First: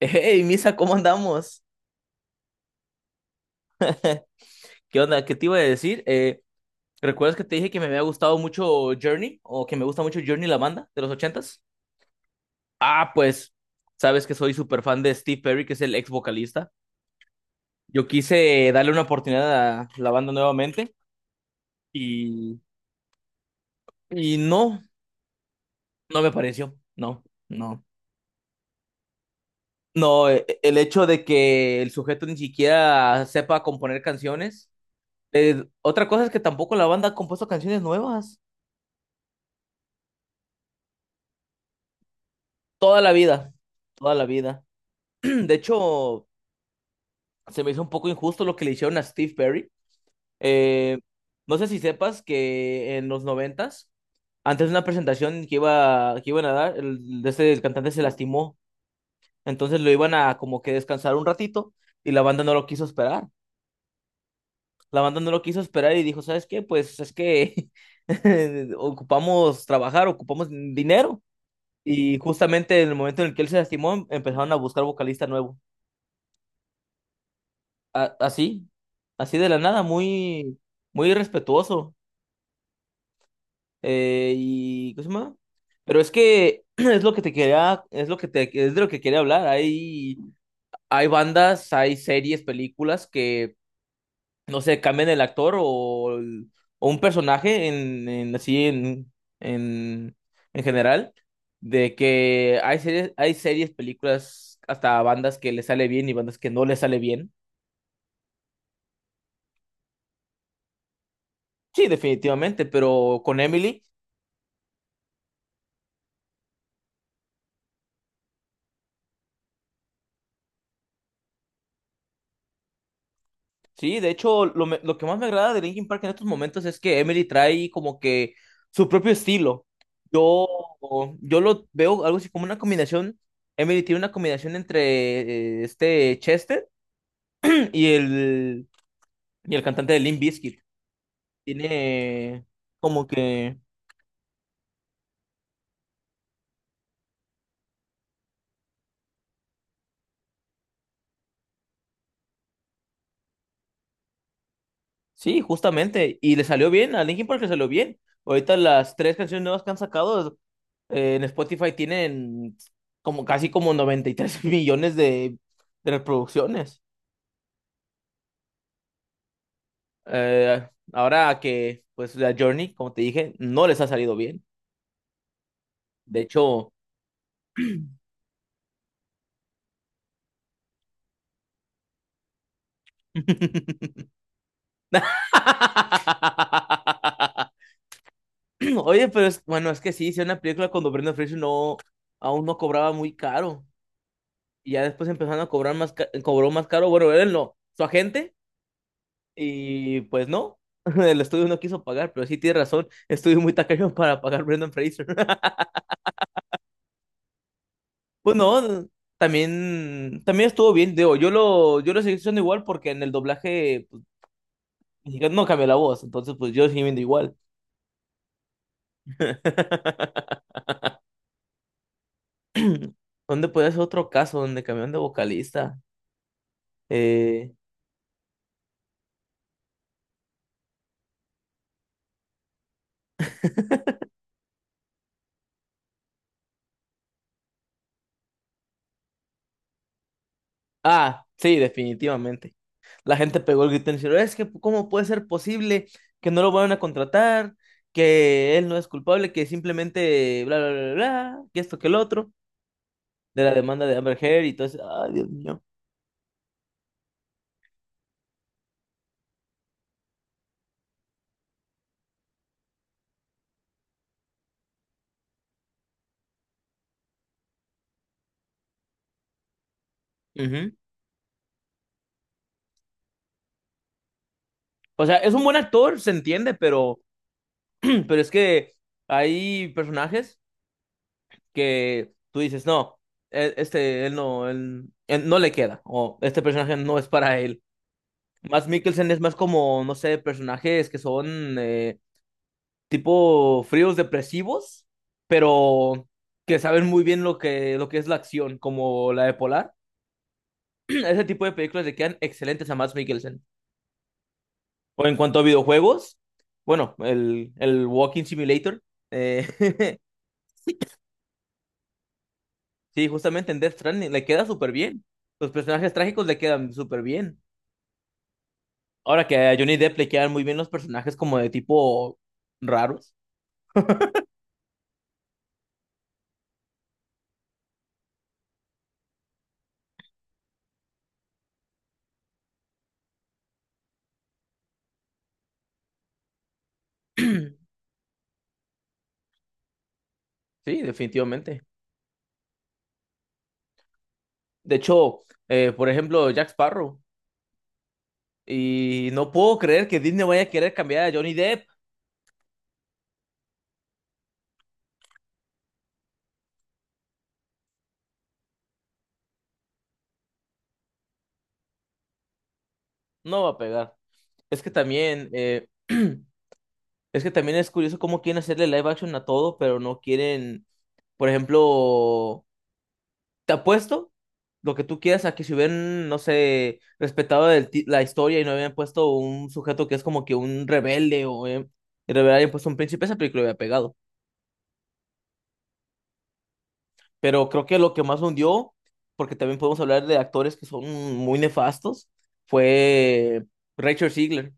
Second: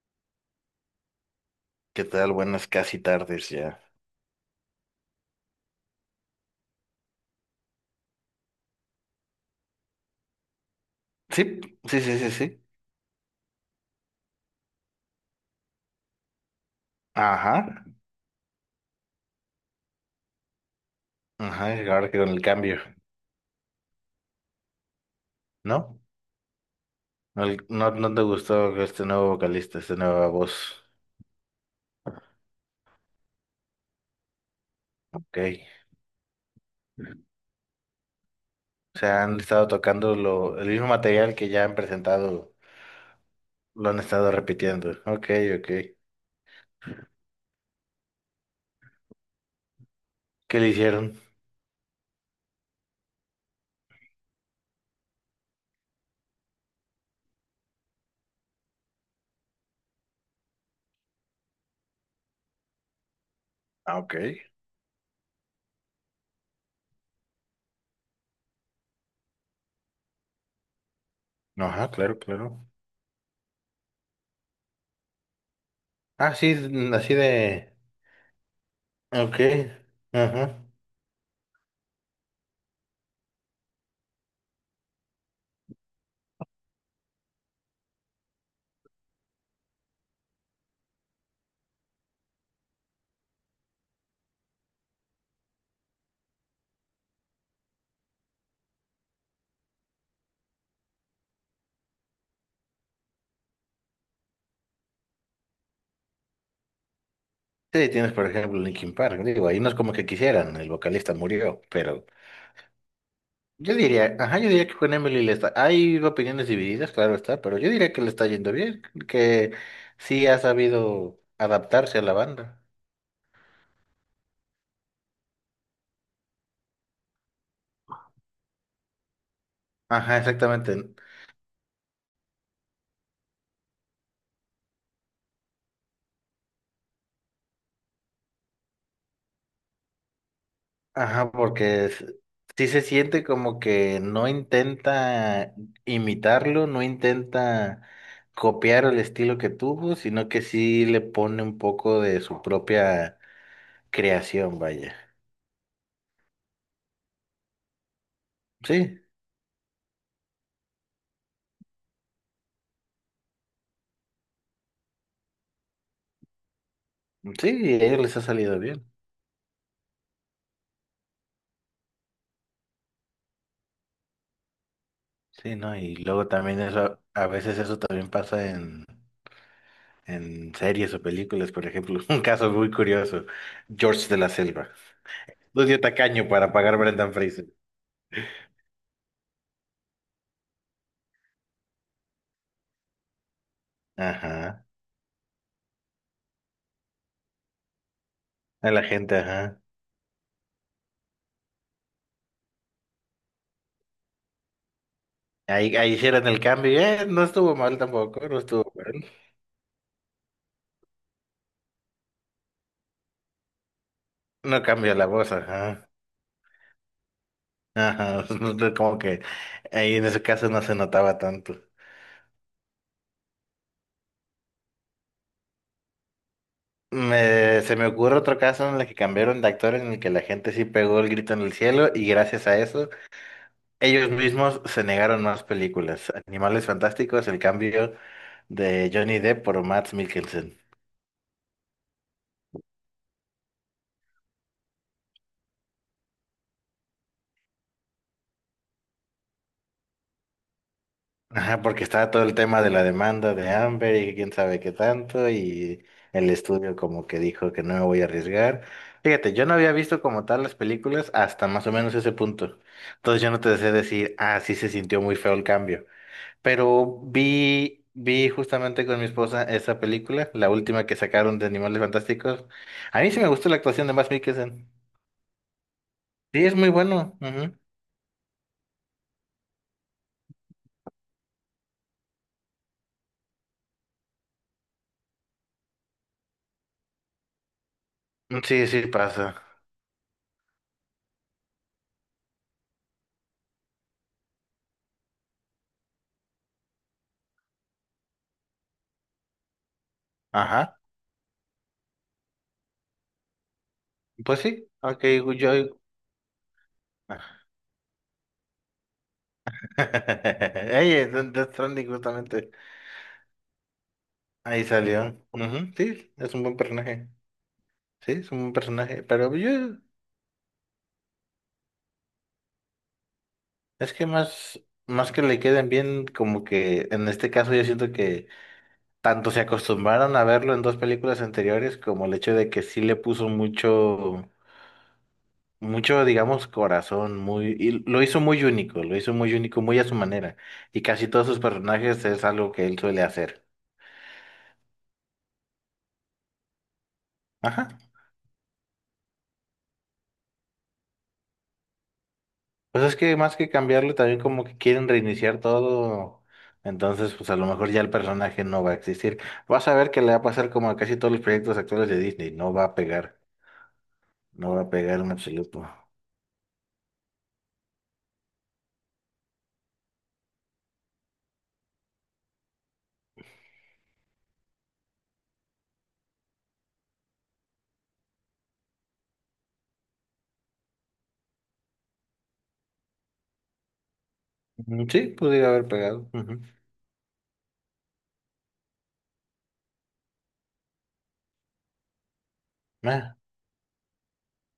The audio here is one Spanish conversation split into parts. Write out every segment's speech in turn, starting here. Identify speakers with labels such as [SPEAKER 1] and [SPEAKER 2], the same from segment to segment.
[SPEAKER 1] Hey, Misa, ¿cómo andamos?
[SPEAKER 2] ¿Qué tal? Buenas casi tardes ya.
[SPEAKER 1] ¿Qué onda? ¿Qué te iba a decir? ¿Recuerdas que te dije que me había gustado mucho Journey? ¿O que me gusta mucho Journey, la banda de los
[SPEAKER 2] Sí,
[SPEAKER 1] ochentas?
[SPEAKER 2] sí, sí, sí, sí.
[SPEAKER 1] Ah, pues, sabes que soy súper fan de Steve Perry, que es el ex vocalista.
[SPEAKER 2] Ajá,
[SPEAKER 1] Yo quise darle una oportunidad a la banda nuevamente
[SPEAKER 2] ajá, y ahora que con el
[SPEAKER 1] y,
[SPEAKER 2] cambio,
[SPEAKER 1] y no,
[SPEAKER 2] ¿no?
[SPEAKER 1] no me pareció. No,
[SPEAKER 2] No,
[SPEAKER 1] no.
[SPEAKER 2] no, no te gustó este nuevo vocalista, esta nueva
[SPEAKER 1] No, el
[SPEAKER 2] voz.
[SPEAKER 1] hecho de que el sujeto ni siquiera sepa componer canciones.
[SPEAKER 2] Ok.
[SPEAKER 1] Otra cosa es que tampoco la banda ha compuesto canciones nuevas.
[SPEAKER 2] O sea, han estado tocando el mismo material que ya han presentado,
[SPEAKER 1] Toda la vida,
[SPEAKER 2] lo han
[SPEAKER 1] toda la
[SPEAKER 2] estado
[SPEAKER 1] vida.
[SPEAKER 2] repitiendo. Ok,
[SPEAKER 1] De
[SPEAKER 2] ok.
[SPEAKER 1] hecho, se me hizo un poco injusto lo que le hicieron a Steve Perry.
[SPEAKER 2] ¿Qué le
[SPEAKER 1] Eh,
[SPEAKER 2] hicieron?
[SPEAKER 1] no sé si sepas que en los noventas, antes de una presentación que iban a dar, el cantante se lastimó. Entonces lo iban a como que descansar un ratito y la banda no lo quiso esperar.
[SPEAKER 2] Ah, ok.
[SPEAKER 1] La banda no lo quiso esperar y dijo, ¿sabes qué? Pues es que ocupamos trabajar, ocupamos dinero.
[SPEAKER 2] Ajá, claro,
[SPEAKER 1] Y
[SPEAKER 2] claro.
[SPEAKER 1] justamente en el momento en el que él se lastimó, empezaron a buscar vocalista nuevo.
[SPEAKER 2] Ah, sí, así de…
[SPEAKER 1] Así, así
[SPEAKER 2] Ok,
[SPEAKER 1] de la nada,
[SPEAKER 2] ajá.
[SPEAKER 1] muy irrespetuoso. ¿Cómo se llama? Pero es que es lo que te quería, es lo que te, es de lo que quería hablar. Hay bandas, hay series, películas que, no sé, cambian el actor, o un personaje así en, en general. De que hay series, películas, hasta bandas que le sale bien y bandas que no le sale bien.
[SPEAKER 2] Sí, tienes por ejemplo Linkin Park, digo, ahí no es como que quisieran, el vocalista murió,
[SPEAKER 1] Sí,
[SPEAKER 2] pero…
[SPEAKER 1] definitivamente, pero con
[SPEAKER 2] Yo
[SPEAKER 1] Emily.
[SPEAKER 2] diría, ajá, yo diría que con Emily le está, hay opiniones divididas, claro está, pero yo diría que le está yendo bien, que sí ha sabido adaptarse a la banda.
[SPEAKER 1] Sí, de hecho, lo que más me agrada de Linkin Park en estos momentos es que Emily trae como que su propio estilo.
[SPEAKER 2] Ajá,
[SPEAKER 1] Yo,
[SPEAKER 2] exactamente.
[SPEAKER 1] yo lo veo algo así como una combinación. Emily tiene una combinación entre este Chester y el, y el cantante de Limp Bizkit.
[SPEAKER 2] Ajá,
[SPEAKER 1] Tiene
[SPEAKER 2] sí se
[SPEAKER 1] como
[SPEAKER 2] siente
[SPEAKER 1] que.
[SPEAKER 2] como que no intenta imitarlo, no intenta copiar el estilo que tuvo, sino que sí le pone un poco de su propia creación, vaya.
[SPEAKER 1] Sí, justamente. Y le salió bien, a Linkin Park le salió bien. Ahorita las
[SPEAKER 2] Sí,
[SPEAKER 1] 3 canciones nuevas que han sacado en Spotify tienen como casi como 93 millones de reproducciones.
[SPEAKER 2] sí, y a ellos les ha salido bien.
[SPEAKER 1] Ahora que, pues, la Journey, como te dije, no les ha salido bien.
[SPEAKER 2] Sí, ¿no? Y
[SPEAKER 1] De
[SPEAKER 2] luego también
[SPEAKER 1] hecho.
[SPEAKER 2] eso, a veces eso también pasa en series o películas, por ejemplo. Un caso muy curioso, George de la Selva. Lucio Tacaño para pagar Brendan Fraser.
[SPEAKER 1] Oye, pero es, bueno, es que sí, hice una película cuando Brendan Fraser no, aún no cobraba muy caro.
[SPEAKER 2] Ajá,
[SPEAKER 1] Y ya después empezaron a cobrar más, cobró más caro. Bueno, él no, su agente.
[SPEAKER 2] a la gente, ajá.
[SPEAKER 1] Y pues no, el estudio no quiso pagar, pero sí tiene razón. Estudio muy tacaño para pagar Brendan Fraser.
[SPEAKER 2] Ahí hicieron el cambio, y, no estuvo mal tampoco, no estuvo
[SPEAKER 1] Bueno,
[SPEAKER 2] mal.
[SPEAKER 1] también, también estuvo bien, digo, yo lo seguí escuchando igual porque en el doblaje pues,
[SPEAKER 2] No cambió la voz,
[SPEAKER 1] mexicano no cambió la
[SPEAKER 2] ajá.
[SPEAKER 1] voz, entonces pues yo sigo viendo igual.
[SPEAKER 2] Ajá, como que ahí en ese caso no se notaba tanto.
[SPEAKER 1] ¿Dónde puede ser otro caso donde cambiaron de vocalista? Eh,
[SPEAKER 2] Se me ocurre otro caso en el que cambiaron de actor en el que la gente sí pegó el grito en el cielo y gracias a eso ellos mismos se negaron más películas. Animales Fantásticos, el cambio de Johnny Depp por Mads Mikkelsen.
[SPEAKER 1] ah, sí, definitivamente. La gente pegó el grito en el cielo, es que ¿cómo puede ser posible que no lo vayan a contratar? Que él no es culpable, que simplemente bla, bla, bla, bla, que
[SPEAKER 2] Ajá,
[SPEAKER 1] esto,
[SPEAKER 2] porque
[SPEAKER 1] que el
[SPEAKER 2] estaba todo
[SPEAKER 1] otro,
[SPEAKER 2] el tema de la demanda
[SPEAKER 1] de
[SPEAKER 2] de
[SPEAKER 1] la demanda de
[SPEAKER 2] Amber y
[SPEAKER 1] Amber
[SPEAKER 2] quién
[SPEAKER 1] Heard y
[SPEAKER 2] sabe
[SPEAKER 1] todo
[SPEAKER 2] qué
[SPEAKER 1] eso. Ay,
[SPEAKER 2] tanto,
[SPEAKER 1] Dios mío.
[SPEAKER 2] y el estudio como que dijo que no me voy a arriesgar. Fíjate, yo no había visto como tal las películas hasta más o menos ese punto. Entonces yo no te sé decir, ah, sí se sintió muy feo el cambio. Pero vi justamente con mi esposa esa película, la
[SPEAKER 1] Ujú.
[SPEAKER 2] última que sacaron de Animales Fantásticos. A mí sí me gustó la actuación de Mads Mikkelsen.
[SPEAKER 1] O sea, es un buen actor, se
[SPEAKER 2] Sí,
[SPEAKER 1] entiende,
[SPEAKER 2] es muy
[SPEAKER 1] pero,
[SPEAKER 2] bueno.
[SPEAKER 1] pero es que hay personajes que tú dices, no, él, él no le queda, o este personaje no es para él.
[SPEAKER 2] Ujú. Sí,
[SPEAKER 1] Más
[SPEAKER 2] sí,
[SPEAKER 1] Mikkelsen es más
[SPEAKER 2] pasa.
[SPEAKER 1] como, no sé, personajes que son tipo fríos depresivos, pero que saben muy bien lo que es la acción, como la de Polar.
[SPEAKER 2] Ajá.
[SPEAKER 1] Ese tipo de películas le quedan excelentes a Mads Mikkelsen.
[SPEAKER 2] Pues sí, ok,
[SPEAKER 1] O en cuanto a
[SPEAKER 2] yo…
[SPEAKER 1] videojuegos, bueno, el Walking Simulator. Eh,
[SPEAKER 2] Ey, Death Stranding justamente.
[SPEAKER 1] Sí, justamente en Death Stranding le queda
[SPEAKER 2] Ahí
[SPEAKER 1] súper bien.
[SPEAKER 2] salió.
[SPEAKER 1] Los
[SPEAKER 2] Ujú.
[SPEAKER 1] personajes
[SPEAKER 2] Sí,
[SPEAKER 1] trágicos
[SPEAKER 2] es
[SPEAKER 1] le
[SPEAKER 2] un buen
[SPEAKER 1] quedan súper
[SPEAKER 2] personaje.
[SPEAKER 1] bien.
[SPEAKER 2] Sí, es un buen personaje.
[SPEAKER 1] Ahora
[SPEAKER 2] Pero
[SPEAKER 1] que
[SPEAKER 2] yo,
[SPEAKER 1] a Johnny Depp le quedan muy bien los personajes como de tipo raros.
[SPEAKER 2] es que más que le queden bien, como que en este caso yo siento que tanto se acostumbraron a verlo en dos películas anteriores como el hecho de que sí le puso mucho. Mucho, digamos, corazón, muy, y lo hizo muy único, lo hizo muy único, muy a su manera.
[SPEAKER 1] Sí,
[SPEAKER 2] Y casi todos sus
[SPEAKER 1] definitivamente.
[SPEAKER 2] personajes es algo que él suele hacer.
[SPEAKER 1] De hecho, por ejemplo, Jack Sparrow.
[SPEAKER 2] Ajá.
[SPEAKER 1] Y no puedo creer que Disney vaya a querer cambiar a Johnny Depp.
[SPEAKER 2] Pues es que más que cambiarlo, también como que quieren reiniciar todo. Entonces, pues a lo mejor ya el personaje no va a existir. Vas a ver que le va a pasar como a casi todos los proyectos actuales de Disney. No va a pegar.
[SPEAKER 1] No va a pegar.
[SPEAKER 2] No va
[SPEAKER 1] Es
[SPEAKER 2] a
[SPEAKER 1] que
[SPEAKER 2] pegar en
[SPEAKER 1] también,
[SPEAKER 2] absoluto.
[SPEAKER 1] es que también es curioso cómo quieren hacerle live action a todo, pero no quieren, por ejemplo, te apuesto lo que tú quieras a que si hubieran, no sé, respetado la historia y no habían puesto un sujeto que es como que un rebelde o y le hubieran puesto un príncipe, esa película hubiera pegado.
[SPEAKER 2] Mm, sí, pudiera haber pegado. Ujú.
[SPEAKER 1] Pero creo que lo que más hundió, porque también podemos hablar de actores que son muy nefastos,
[SPEAKER 2] Ah,
[SPEAKER 1] fue Rachel Ziegler.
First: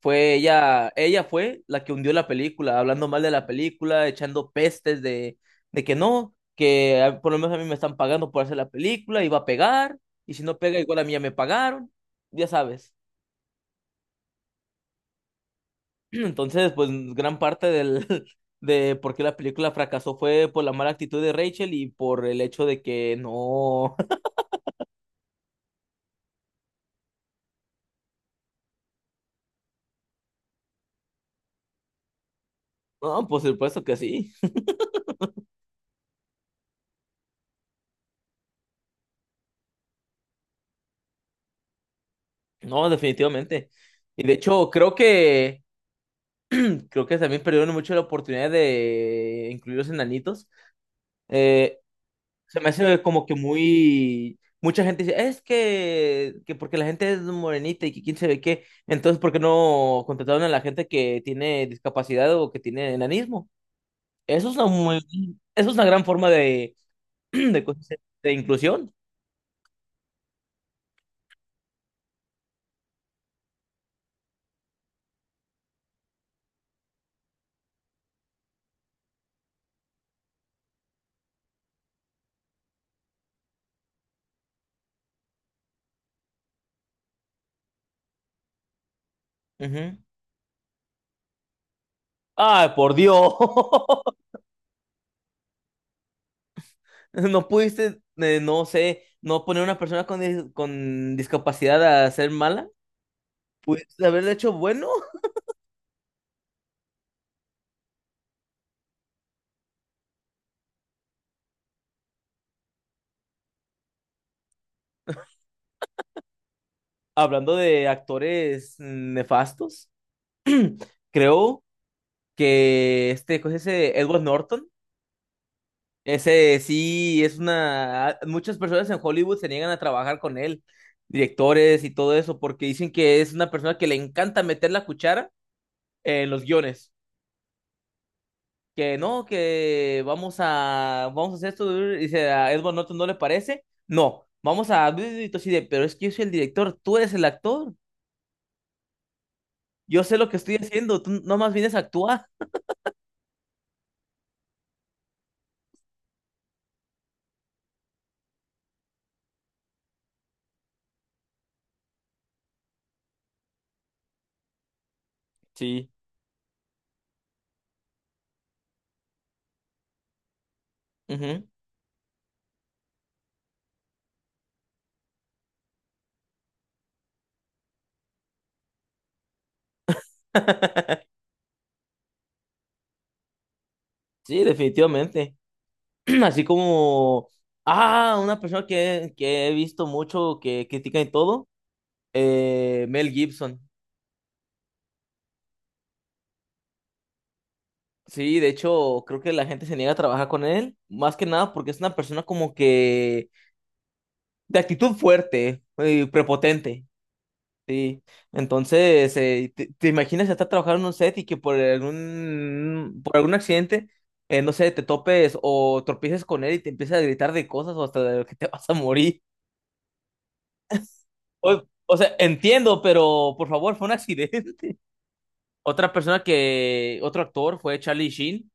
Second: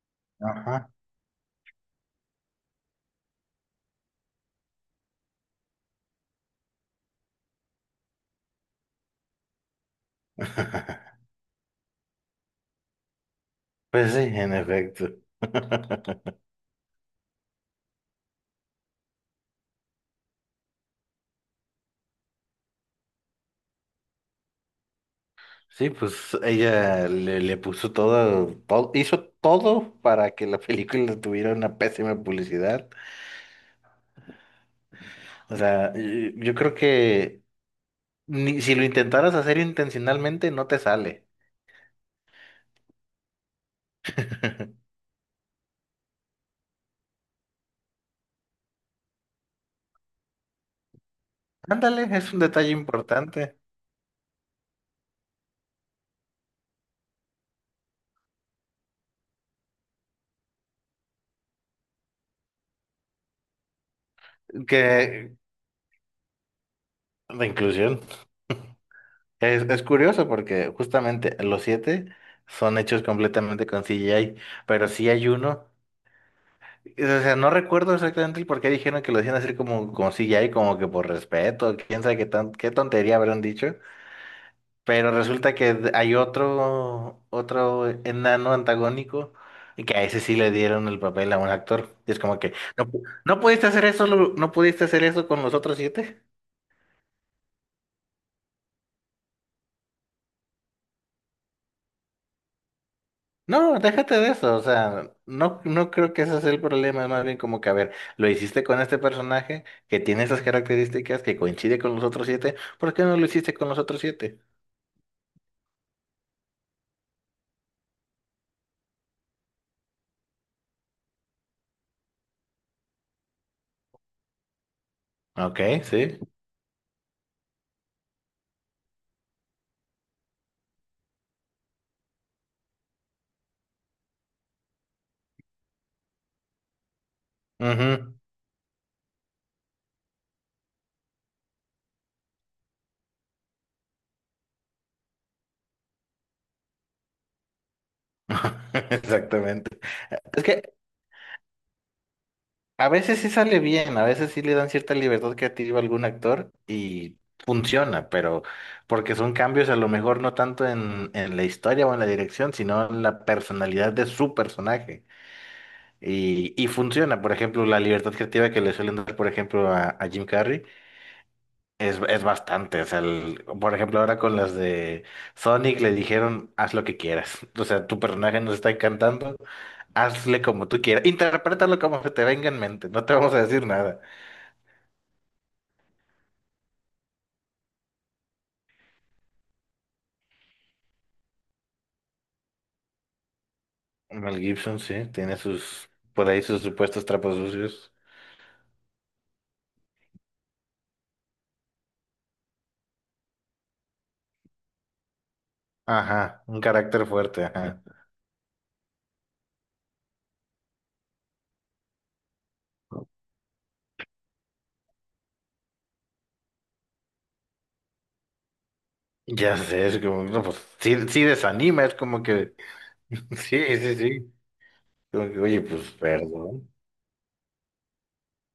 [SPEAKER 1] Fue
[SPEAKER 2] ajá.
[SPEAKER 1] ella, ella fue la que hundió la película, hablando mal de la película, echando pestes de que no, por lo menos a mí me están pagando por hacer la película, iba a pegar, y si no pega, igual a mí ya me pagaron, ya sabes.
[SPEAKER 2] Pues sí, en efecto.
[SPEAKER 1] Entonces, pues gran parte del, de por qué la película fracasó fue por la mala actitud de Rachel y por el hecho de que no.
[SPEAKER 2] Sí, pues ella le puso todo, hizo todo para que la película tuviera una pésima publicidad.
[SPEAKER 1] No, por supuesto que sí.
[SPEAKER 2] O sea, yo creo que ni, si lo intentaras hacer intencionalmente, no te sale.
[SPEAKER 1] No, definitivamente. Y de hecho, creo que también perdieron mucho la oportunidad de incluir los enanitos. Eh,
[SPEAKER 2] Ándale, es un
[SPEAKER 1] se
[SPEAKER 2] detalle
[SPEAKER 1] me hace como que
[SPEAKER 2] importante
[SPEAKER 1] muy mucha gente dice, es que porque la gente es morenita y que quién sabe qué, entonces ¿por qué no contrataron a la gente que tiene discapacidad o que tiene enanismo? Eso es una muy,
[SPEAKER 2] que
[SPEAKER 1] eso es una gran forma de
[SPEAKER 2] de
[SPEAKER 1] de, cosas-
[SPEAKER 2] inclusión.
[SPEAKER 1] de inclusión.
[SPEAKER 2] Es curioso porque justamente los siete son hechos completamente con CGI, pero sí hay uno. O sea, no recuerdo exactamente el por qué dijeron que lo hacían así como, como si ya y como que por respeto, quién sabe qué tan, qué tontería habrán dicho. Pero resulta que hay otro, otro enano antagónico y que
[SPEAKER 1] Ujú.
[SPEAKER 2] a ese sí le dieron el papel a un actor. Y es como que,
[SPEAKER 1] Ay,
[SPEAKER 2] no,
[SPEAKER 1] por Dios.
[SPEAKER 2] no pudiste hacer eso, No pudiste hacer eso con los otros siete.
[SPEAKER 1] No pudiste, no sé, no poner a una persona con, con discapacidad a ser mala.
[SPEAKER 2] No,
[SPEAKER 1] Pudiste
[SPEAKER 2] déjate de
[SPEAKER 1] haberle hecho
[SPEAKER 2] eso. O
[SPEAKER 1] bueno.
[SPEAKER 2] sea, no, no creo que ese sea el problema. Es más bien como que, a ver, lo hiciste con este personaje que tiene esas características que coincide con los otros siete. ¿Por qué no lo hiciste con los otros siete?
[SPEAKER 1] Hablando de actores nefastos, creo que este, ¿cómo se dice? Edward Norton,
[SPEAKER 2] Ok, sí.
[SPEAKER 1] ese sí es una. Muchas personas en Hollywood se niegan a trabajar con él, directores y todo eso, porque dicen que es una persona que le encanta meter la cuchara en los guiones.
[SPEAKER 2] Ujú.
[SPEAKER 1] Que no, vamos a hacer esto, y dice a Edward Norton, ¿no le parece? No, vamos a, y tú así de, pero es que yo soy el director, tú eres el actor,
[SPEAKER 2] Exactamente.
[SPEAKER 1] yo sé lo que
[SPEAKER 2] Es
[SPEAKER 1] estoy
[SPEAKER 2] que
[SPEAKER 1] haciendo, tú nomás vienes a actuar.
[SPEAKER 2] a veces sí sale bien, a veces sí le dan cierta libertad creativa a algún actor y funciona, pero porque son cambios a lo mejor no tanto en la historia o en la dirección, sino en la personalidad de su personaje.
[SPEAKER 1] Sí,
[SPEAKER 2] Y funciona, por ejemplo, la libertad creativa que le suelen dar, por ejemplo, a Jim Carrey.
[SPEAKER 1] ujú.
[SPEAKER 2] Es bastante, o sea, por ejemplo, ahora con las de Sonic le dijeron, haz lo que quieras. O sea, tu personaje nos está encantando, hazle como tú quieras, interprétalo como se te venga en mente, no te vamos a decir nada.
[SPEAKER 1] Sí, definitivamente. Así como, ah, una persona que he visto mucho, que critica y todo, Mel Gibson.
[SPEAKER 2] Mel Gibson, sí, tiene sus, por ahí sus supuestos trapos sucios.
[SPEAKER 1] Sí, de hecho, creo que la gente se niega a trabajar con él, más que nada porque es una persona como que de actitud fuerte y
[SPEAKER 2] Ajá, un
[SPEAKER 1] prepotente.
[SPEAKER 2] carácter fuerte, ajá.
[SPEAKER 1] Sí. Entonces, te imaginas estar trabajando en un set y que por algún accidente, no sé, te topes o tropieces con él y te empieza a gritar de cosas o hasta de que te vas a morir.
[SPEAKER 2] Ya sé, es como, no, pues, sí, sí desanima, es
[SPEAKER 1] O sea,
[SPEAKER 2] como que,
[SPEAKER 1] entiendo, pero por favor,
[SPEAKER 2] sí,
[SPEAKER 1] fue un
[SPEAKER 2] sí, sí.
[SPEAKER 1] accidente.
[SPEAKER 2] Como que, oye, pues, perdón.
[SPEAKER 1] Otro actor fue Charlie Sheen.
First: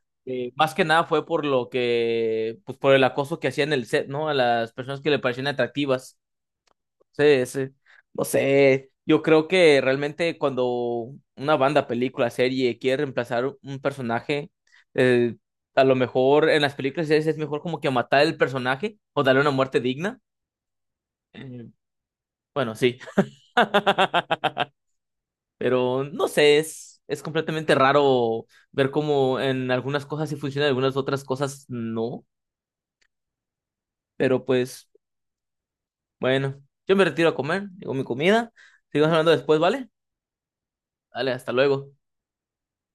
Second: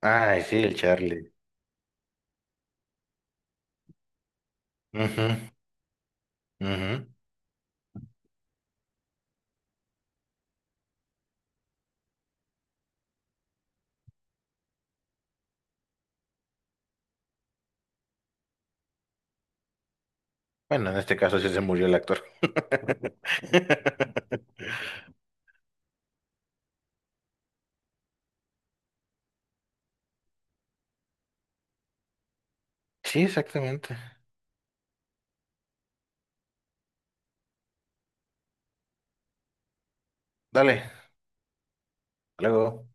[SPEAKER 2] Ay,
[SPEAKER 1] Que
[SPEAKER 2] sí,
[SPEAKER 1] más
[SPEAKER 2] el
[SPEAKER 1] que nada fue
[SPEAKER 2] Charlie.
[SPEAKER 1] por lo que, pues por el acoso que hacía en el set, ¿no? A las personas que le
[SPEAKER 2] Ujú,
[SPEAKER 1] parecían atractivas.
[SPEAKER 2] ujú.
[SPEAKER 1] Sí, sí. No sé, yo creo que realmente cuando una banda, película, serie quiere reemplazar un personaje, eh, a lo mejor en las películas y series es mejor como que matar el personaje o darle una muerte digna.
[SPEAKER 2] Bueno, en este caso sí se
[SPEAKER 1] Eh,
[SPEAKER 2] murió el actor.
[SPEAKER 1] bueno, sí. Pero no sé, es completamente raro ver cómo en algunas cosas sí funciona, en algunas otras cosas no.
[SPEAKER 2] Sí, exactamente.
[SPEAKER 1] Pero pues, bueno, yo me retiro a comer, digo mi comida. Sigamos hablando después, ¿vale?
[SPEAKER 2] Dale, hasta
[SPEAKER 1] Dale, hasta luego.
[SPEAKER 2] luego.